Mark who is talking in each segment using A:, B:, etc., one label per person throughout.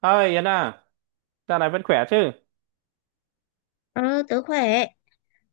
A: Ơi Yến à, dạo này vẫn khỏe chứ?
B: Ờ, tớ khỏe.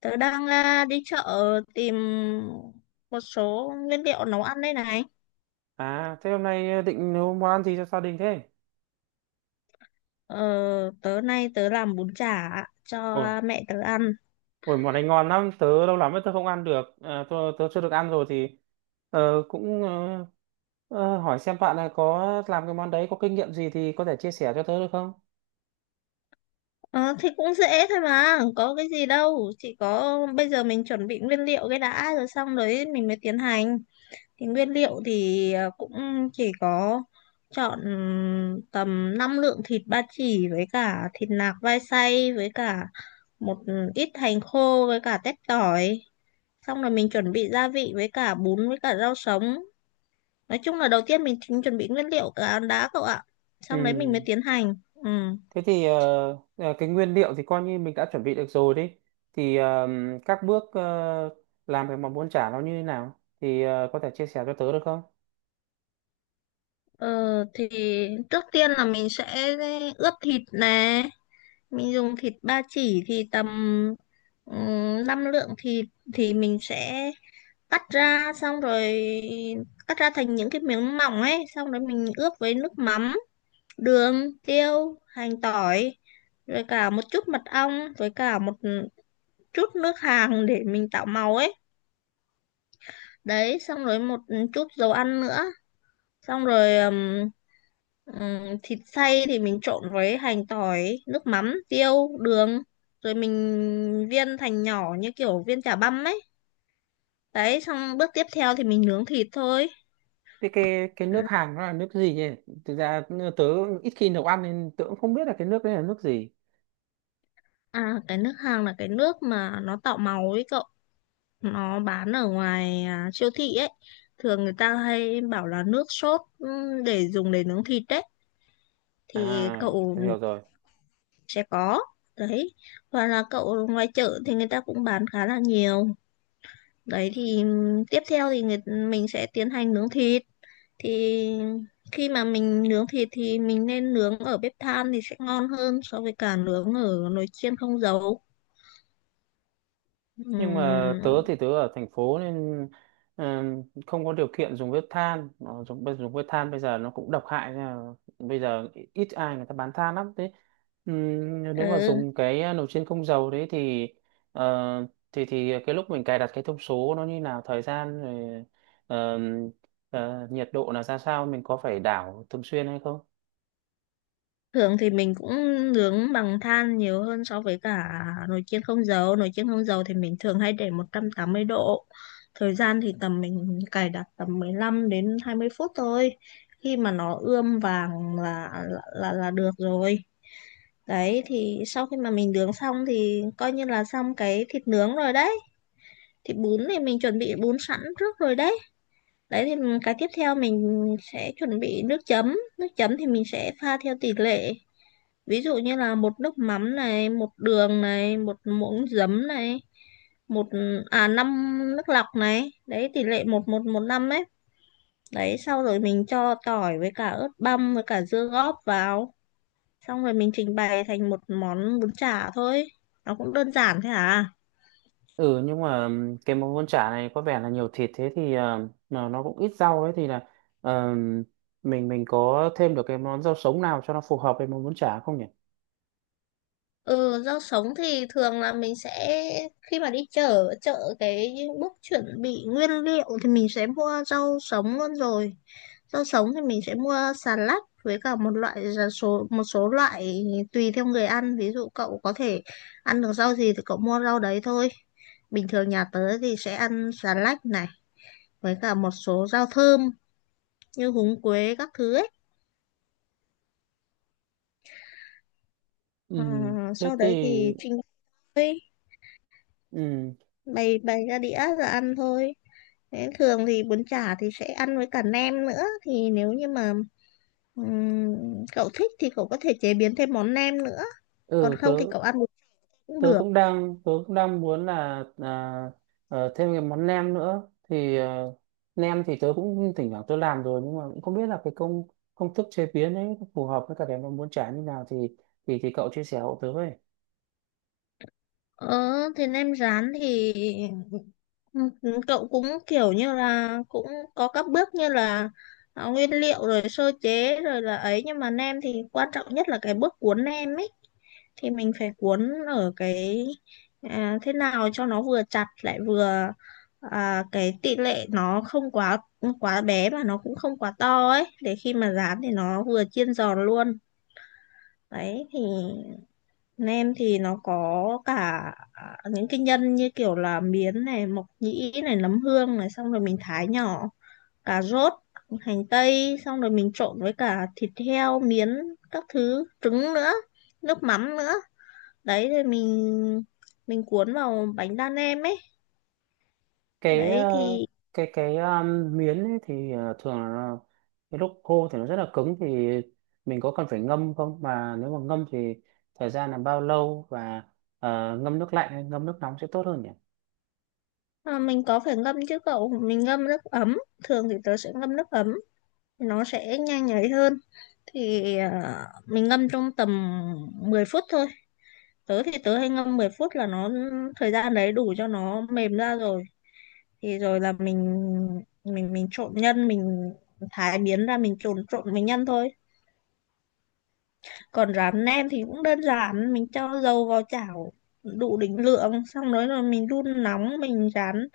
B: Tớ đang đi chợ tìm một số nguyên liệu nấu ăn đây này.
A: À, thế hôm nay định nấu món ăn gì cho gia đình thế?
B: Ờ, tớ nay tớ làm bún chả cho
A: Ôi,
B: mẹ tớ ăn.
A: ôi món này ngon lắm, tớ lâu lắm rồi tớ không ăn được, tớ chưa được ăn rồi thì cũng hỏi xem bạn là có làm cái món đấy có kinh nghiệm gì thì có thể chia sẻ cho tớ được không?
B: Ờ, thì cũng dễ thôi mà, có cái gì đâu. Chỉ có bây giờ mình chuẩn bị nguyên liệu cái đã rồi xong đấy mình mới tiến hành. Thì nguyên liệu thì cũng chỉ có chọn tầm 5 lượng thịt ba chỉ với cả thịt nạc vai xay với cả một ít hành khô với cả tép tỏi, xong rồi mình chuẩn bị gia vị với cả bún với cả rau sống. Nói chung là đầu tiên mình chính chuẩn bị nguyên liệu cả ăn đá cậu ạ, xong đấy mình mới
A: Ừ,
B: tiến hành. Ừ.
A: thế thì cái nguyên liệu thì coi như mình đã chuẩn bị được rồi đi. Thì các bước làm cái món bún chả nó như thế nào thì có thể chia sẻ cho tớ được không?
B: Ờ, thì trước tiên là mình sẽ ướp thịt nè. Mình dùng thịt ba chỉ thì tầm ừ, 5 lượng thịt, thì mình sẽ cắt ra, xong rồi cắt ra thành những cái miếng mỏng ấy, xong rồi mình ướp với nước mắm, đường, tiêu, hành, tỏi, rồi cả một chút mật ong với cả một chút nước hàng để mình tạo màu ấy. Đấy xong rồi một chút dầu ăn nữa. Xong rồi thịt xay thì mình trộn với hành, tỏi, nước mắm, tiêu, đường, rồi mình viên thành nhỏ như kiểu viên chả băm ấy. Đấy, xong bước tiếp theo thì mình nướng thịt thôi.
A: Thế cái nước Hàn nó là nước gì ấy? Thực ra tớ ít khi nấu ăn nên tớ cũng không biết là cái nước đấy là nước gì.
B: Cái nước hàng là cái nước mà nó tạo màu ấy cậu, nó bán ở ngoài siêu thị ấy, thường người ta hay bảo là nước sốt để dùng để nướng thịt đấy thì
A: À,
B: cậu
A: tớ hiểu rồi.
B: sẽ có. Đấy, hoặc là cậu ngoài chợ thì người ta cũng bán khá là nhiều. Đấy thì tiếp theo thì mình sẽ tiến hành nướng thịt. Thì khi mà mình nướng thịt thì mình nên nướng ở bếp than thì sẽ ngon hơn so với cả nướng ở nồi chiên không dầu.
A: Nhưng mà tớ
B: Ừm,
A: thì tớ ở thành phố nên không có điều kiện dùng bếp than. Dùng bếp than bây giờ nó cũng độc hại nên là bây giờ ít ai người ta bán than lắm. Thế nếu mà
B: ừ.
A: dùng cái nồi chiên không dầu đấy thì thì cái lúc mình cài đặt cái thông số nó như nào, thời gian rồi ờm, nhiệt độ là ra sao, mình có phải đảo thường xuyên hay không?
B: Thường thì mình cũng nướng bằng than nhiều hơn so với cả nồi chiên không dầu. Nồi chiên không dầu thì mình thường hay để 180 độ. Thời gian thì tầm mình cài đặt tầm 15 đến 20 phút thôi. Khi mà nó ươm vàng là được rồi. Đấy thì sau khi mà mình nướng xong thì coi như là xong cái thịt nướng rồi đấy. Thịt bún thì mình chuẩn bị bún sẵn trước rồi đấy. Đấy thì cái tiếp theo mình sẽ chuẩn bị nước chấm. Nước chấm thì mình sẽ pha theo tỷ lệ, ví dụ như là một nước mắm này, một đường này, một muỗng giấm này, một à năm nước lọc này, đấy tỷ lệ một một một năm ấy. Đấy sau rồi mình cho tỏi với cả ớt băm với cả dưa góp vào, xong rồi mình trình bày thành một món bún chả thôi, nó cũng đơn giản thế à.
A: Ừ, nhưng mà cái món bún chả này có vẻ là nhiều thịt thế thì mà nó cũng ít rau ấy thì là ờ, mình có thêm được cái món rau sống nào cho nó phù hợp với món bún chả không nhỉ?
B: Ừ, rau sống thì thường là mình sẽ, khi mà đi chợ chợ cái bước chuẩn bị nguyên liệu thì mình sẽ mua rau sống luôn rồi. Rau sống thì mình sẽ mua xà lách với cả một loại là số một số loại tùy theo người ăn. Ví dụ cậu có thể ăn được rau gì thì cậu mua rau đấy thôi. Bình thường nhà tớ thì sẽ ăn xà lách này với cả một số rau thơm như húng quế các thứ ấy.
A: Ừ
B: À,
A: thế
B: sau
A: thì
B: đấy thì trình bày
A: ừ
B: bày bày ra đĩa rồi ăn thôi. Thế thường thì bún chả thì sẽ ăn với cả nem nữa, thì nếu như mà cậu thích thì cậu có thể chế biến thêm món nem nữa, còn
A: ừ tớ
B: không thì cậu ăn bún cũng được.
A: tớ cũng đang muốn là thêm cái món nem nữa thì nem thì tớ cũng thỉnh thoảng tớ làm rồi nhưng mà cũng không biết là cái công công thức chế biến ấy phù hợp với cả cái món bún chả như nào thì cậu chia sẻ hộ tớ với.
B: Ờ, thế nem rán thì Ừ, cậu cũng kiểu như là cũng có các bước như là nguyên liệu rồi sơ chế rồi là ấy, nhưng mà nem thì quan trọng nhất là cái bước cuốn nem ấy. Thì mình phải cuốn ở cái thế nào cho nó vừa chặt lại vừa cái tỷ lệ nó không quá quá bé mà nó cũng không quá to ấy, để khi mà rán thì nó vừa chiên giòn luôn. Đấy thì bên em thì nó có cả những cái nhân như kiểu là miến này, mộc nhĩ này, nấm hương này, xong rồi mình thái nhỏ, cà rốt, hành tây, xong rồi mình trộn với cả thịt heo, miến, các thứ, trứng nữa, nước mắm nữa. Đấy rồi mình cuốn vào bánh đa nem ấy.
A: cái ờ,
B: Đấy thì
A: cái miến ấy thì thường là cái lúc khô thì nó rất là cứng, thì mình có cần phải ngâm không, mà nếu mà ngâm thì thời gian là bao lâu, và ngâm nước lạnh hay ngâm nước nóng sẽ tốt hơn nhỉ?
B: mình có phải ngâm chứ cậu, mình ngâm nước ấm, thường thì tớ sẽ ngâm nước ấm, nó sẽ nhanh nhảy hơn. Thì mình ngâm trong tầm 10 phút thôi, tớ thì tớ hay ngâm 10 phút là nó, thời gian đấy đủ cho nó mềm ra rồi. Thì rồi là mình trộn nhân, mình thái miến ra mình trộn trộn mình nhân thôi. Còn rán nem thì cũng đơn giản, mình cho dầu vào chảo đủ định lượng, xong rồi rồi mình đun nóng, mình rán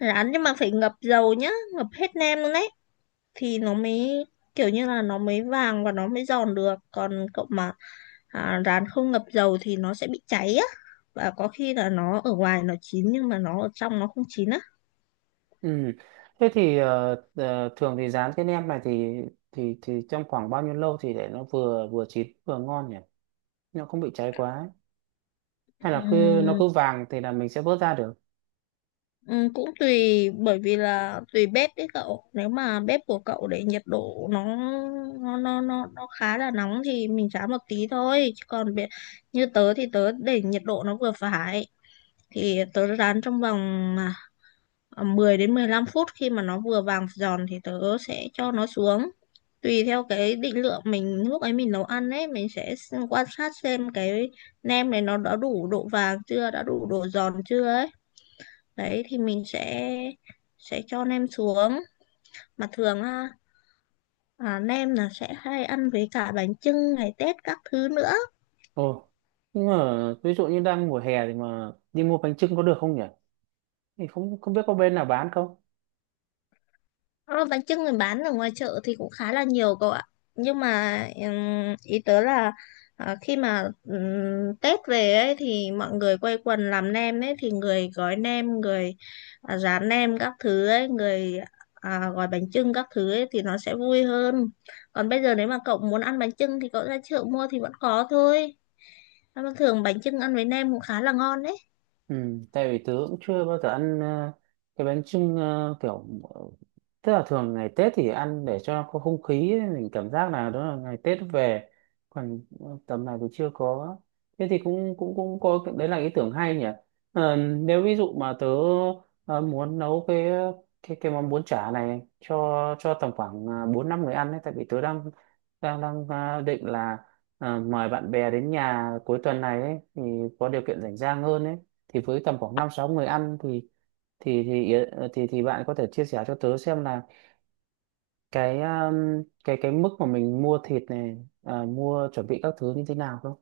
B: rán nhưng mà phải ngập dầu nhá, ngập hết nem luôn đấy thì nó mới kiểu như là nó mới vàng và nó mới giòn được. Còn cậu mà rán không ngập dầu thì nó sẽ bị cháy á, và có khi là nó ở ngoài nó chín nhưng mà nó ở trong nó không chín á.
A: Ừ. Thế thì thường thì rán cái nem này thì thì trong khoảng bao nhiêu lâu thì để nó vừa vừa chín vừa ngon nhỉ, nó không bị cháy quá ấy? Hay là cứ nó
B: Ừm,
A: cứ vàng thì là mình sẽ vớt ra được?
B: cũng tùy, bởi vì là tùy bếp đấy cậu, nếu mà bếp của cậu để nhiệt độ nó khá là nóng thì mình rán một tí thôi, chứ còn như tớ thì tớ để nhiệt độ nó vừa phải, thì tớ rán trong vòng à, 10 đến 15 phút, khi mà nó vừa vàng giòn thì tớ sẽ cho nó xuống. Tùy theo cái định lượng mình lúc ấy mình nấu ăn ấy, mình sẽ quan sát xem cái nem này nó đã đủ độ vàng chưa, đã đủ độ giòn chưa ấy. Đấy thì mình sẽ cho nem xuống. Mà thường á, nem là sẽ hay ăn với cả bánh chưng ngày Tết các thứ nữa.
A: Ồ, nhưng mà ví dụ như đang mùa hè thì mà đi mua bánh chưng có được không nhỉ, thì không không biết có bên nào bán không.
B: Ờ, bánh chưng mình bán ở ngoài chợ thì cũng khá là nhiều cậu ạ. Nhưng mà ý tớ là khi mà Tết về ấy thì mọi người quây quần làm nem ấy, thì người gói nem, người rán nem các thứ ấy, người gói bánh chưng các thứ ấy thì nó sẽ vui hơn. Còn bây giờ nếu mà cậu muốn ăn bánh chưng thì cậu ra chợ mua thì vẫn có thôi. Nhưng mà thường bánh chưng ăn với nem cũng khá là ngon đấy.
A: Ừ, tại vì tớ cũng chưa bao giờ ăn cái bánh chưng, kiểu ờ, tức là thường ngày Tết thì ăn để cho có không khí ấy, mình cảm giác là đó là ngày Tết về, còn tầm này thì chưa có. Thế thì cũng cũng cũng có đấy, là ý tưởng hay nhỉ. Ờ, nếu ví dụ mà tớ muốn nấu cái món bún chả này cho tầm khoảng bốn năm người ăn ấy, tại vì tớ đang đang đang định là mời bạn bè đến nhà cuối tuần này ấy, thì có điều kiện rảnh rang hơn ấy. Thì với tầm khoảng năm sáu người ăn thì bạn có thể chia sẻ cho tớ xem là cái cái mức mà mình mua thịt này, mua chuẩn bị các thứ như thế nào không?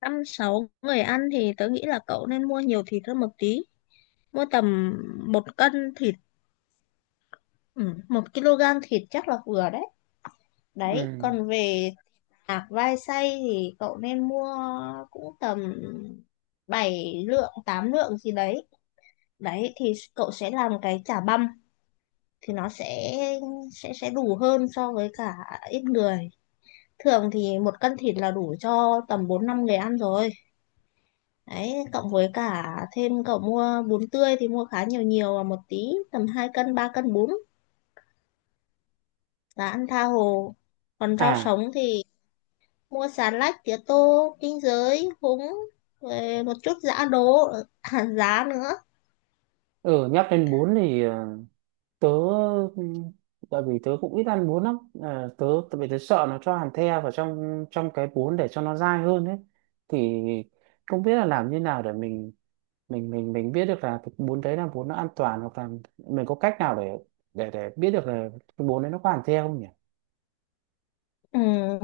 B: Năm sáu người ăn thì tớ nghĩ là cậu nên mua nhiều thịt hơn một tí. Mua tầm 1 cân thịt. Ừ, 1 kg thịt chắc là vừa đấy.
A: Ừ.
B: Đấy, còn về tạc vai xay thì cậu nên mua cũng tầm 7 lượng, 8 lượng gì đấy. Đấy thì cậu sẽ làm cái chả băm thì nó sẽ đủ hơn so với cả ít người. Thường thì 1 cân thịt là đủ cho tầm 4 5 người ăn rồi. Đấy, cộng với cả thêm cậu mua bún tươi thì mua khá nhiều nhiều và một tí, tầm 2 cân, 3 cân bún là ăn tha hồ. Còn rau
A: À,
B: sống thì mua xà lách, tía tô, kinh giới, húng, rồi một chút giã đỗ hạt giá nữa.
A: ừ, nhắc đến bún thì tớ ừm, tại vì tớ cũng ít ăn bún lắm. Ờ, tại vì tớ sợ nó cho hàn the vào trong trong cái bún để cho nó dai hơn ấy. Thì không biết là làm như nào để mình biết được là cái bún đấy là bún nó an toàn, hoặc là mình có cách nào để biết được là cái bún đấy nó có hàn the không nhỉ?
B: Ừ,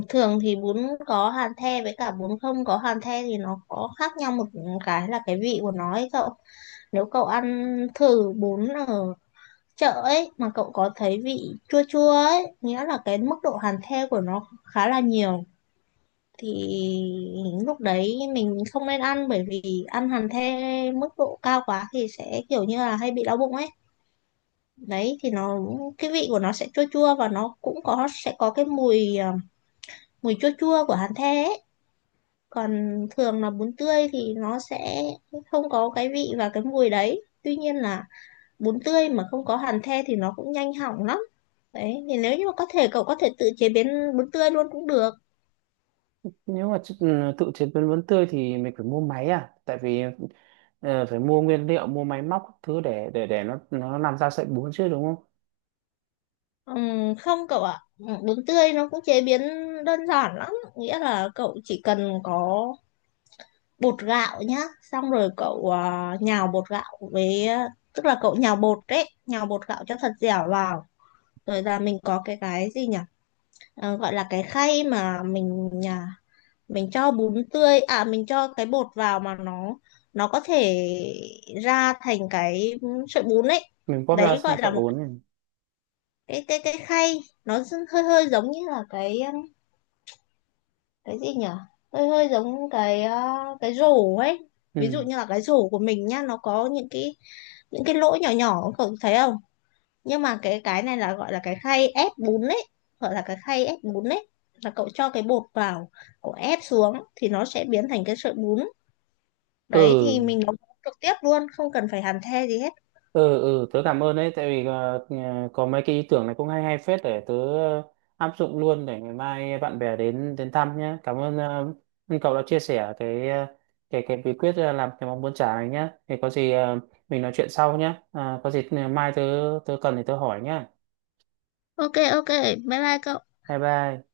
B: thường thì bún có hàn the với cả bún không có hàn the thì nó có khác nhau một cái là cái vị của nó ấy cậu. Nếu cậu ăn thử bún ở chợ ấy mà cậu có thấy vị chua chua ấy, nghĩa là cái mức độ hàn the của nó khá là nhiều, thì lúc đấy mình không nên ăn, bởi vì ăn hàn the mức độ cao quá thì sẽ kiểu như là hay bị đau bụng ấy. Đấy thì nó, cái vị của nó sẽ chua chua, và nó cũng có sẽ có cái mùi mùi chua chua của hàn the ấy. Còn thường là bún tươi thì nó sẽ không có cái vị và cái mùi đấy, tuy nhiên là bún tươi mà không có hàn the thì nó cũng nhanh hỏng lắm. Đấy thì nếu như mà có thể cậu có thể tự chế biến bún tươi luôn cũng được.
A: Nếu mà ừ, tự chế biến bún tươi thì mình phải mua máy à, tại vì phải mua nguyên liệu, mua máy móc các thứ để nó làm ra sợi bún chứ đúng không?
B: Không cậu ạ. Ừ, bún tươi nó cũng chế biến đơn giản lắm, nghĩa là cậu chỉ cần có bột gạo nhá, xong rồi cậu nhào bột gạo với tức là cậu nhào bột đấy, nhào bột gạo cho thật dẻo vào, rồi là mình có cái gì nhỉ. Ờ, gọi là cái khay mà mình cho bún tươi mình cho cái bột vào mà nó có thể ra thành cái sợi bún ấy.
A: Mình bóp ra
B: Đấy
A: sang
B: gọi là
A: sợi
B: một
A: bún này.
B: cái khay, nó hơi hơi giống như là cái gì nhỉ, hơi hơi giống cái rổ ấy. Ví
A: ừ
B: dụ như là cái rổ của mình nhá, nó có những cái lỗ nhỏ nhỏ cậu thấy không. Nhưng mà cái này là gọi là cái khay ép bún đấy, gọi là cái khay ép bún đấy, là cậu cho cái bột vào, cậu ép xuống thì nó sẽ biến thành cái sợi bún.
A: ừ
B: Đấy thì mình nấu trực tiếp luôn, không cần phải hàn the gì hết.
A: ừ, tớ cảm ơn đấy, tại vì có mấy cái ý tưởng này cũng hay hay phết, để tớ áp dụng luôn, để ngày mai bạn bè đến đến thăm nhé. Cảm ơn ờ, ơn cậu đã chia sẻ cái cái bí quyết làm cái món bún chả này nhé. Thì có gì mình nói chuyện sau nhé. À, có gì mai tớ tớ cần thì tớ hỏi nhé.
B: Ok ok, bye bye cậu.
A: Bye bye.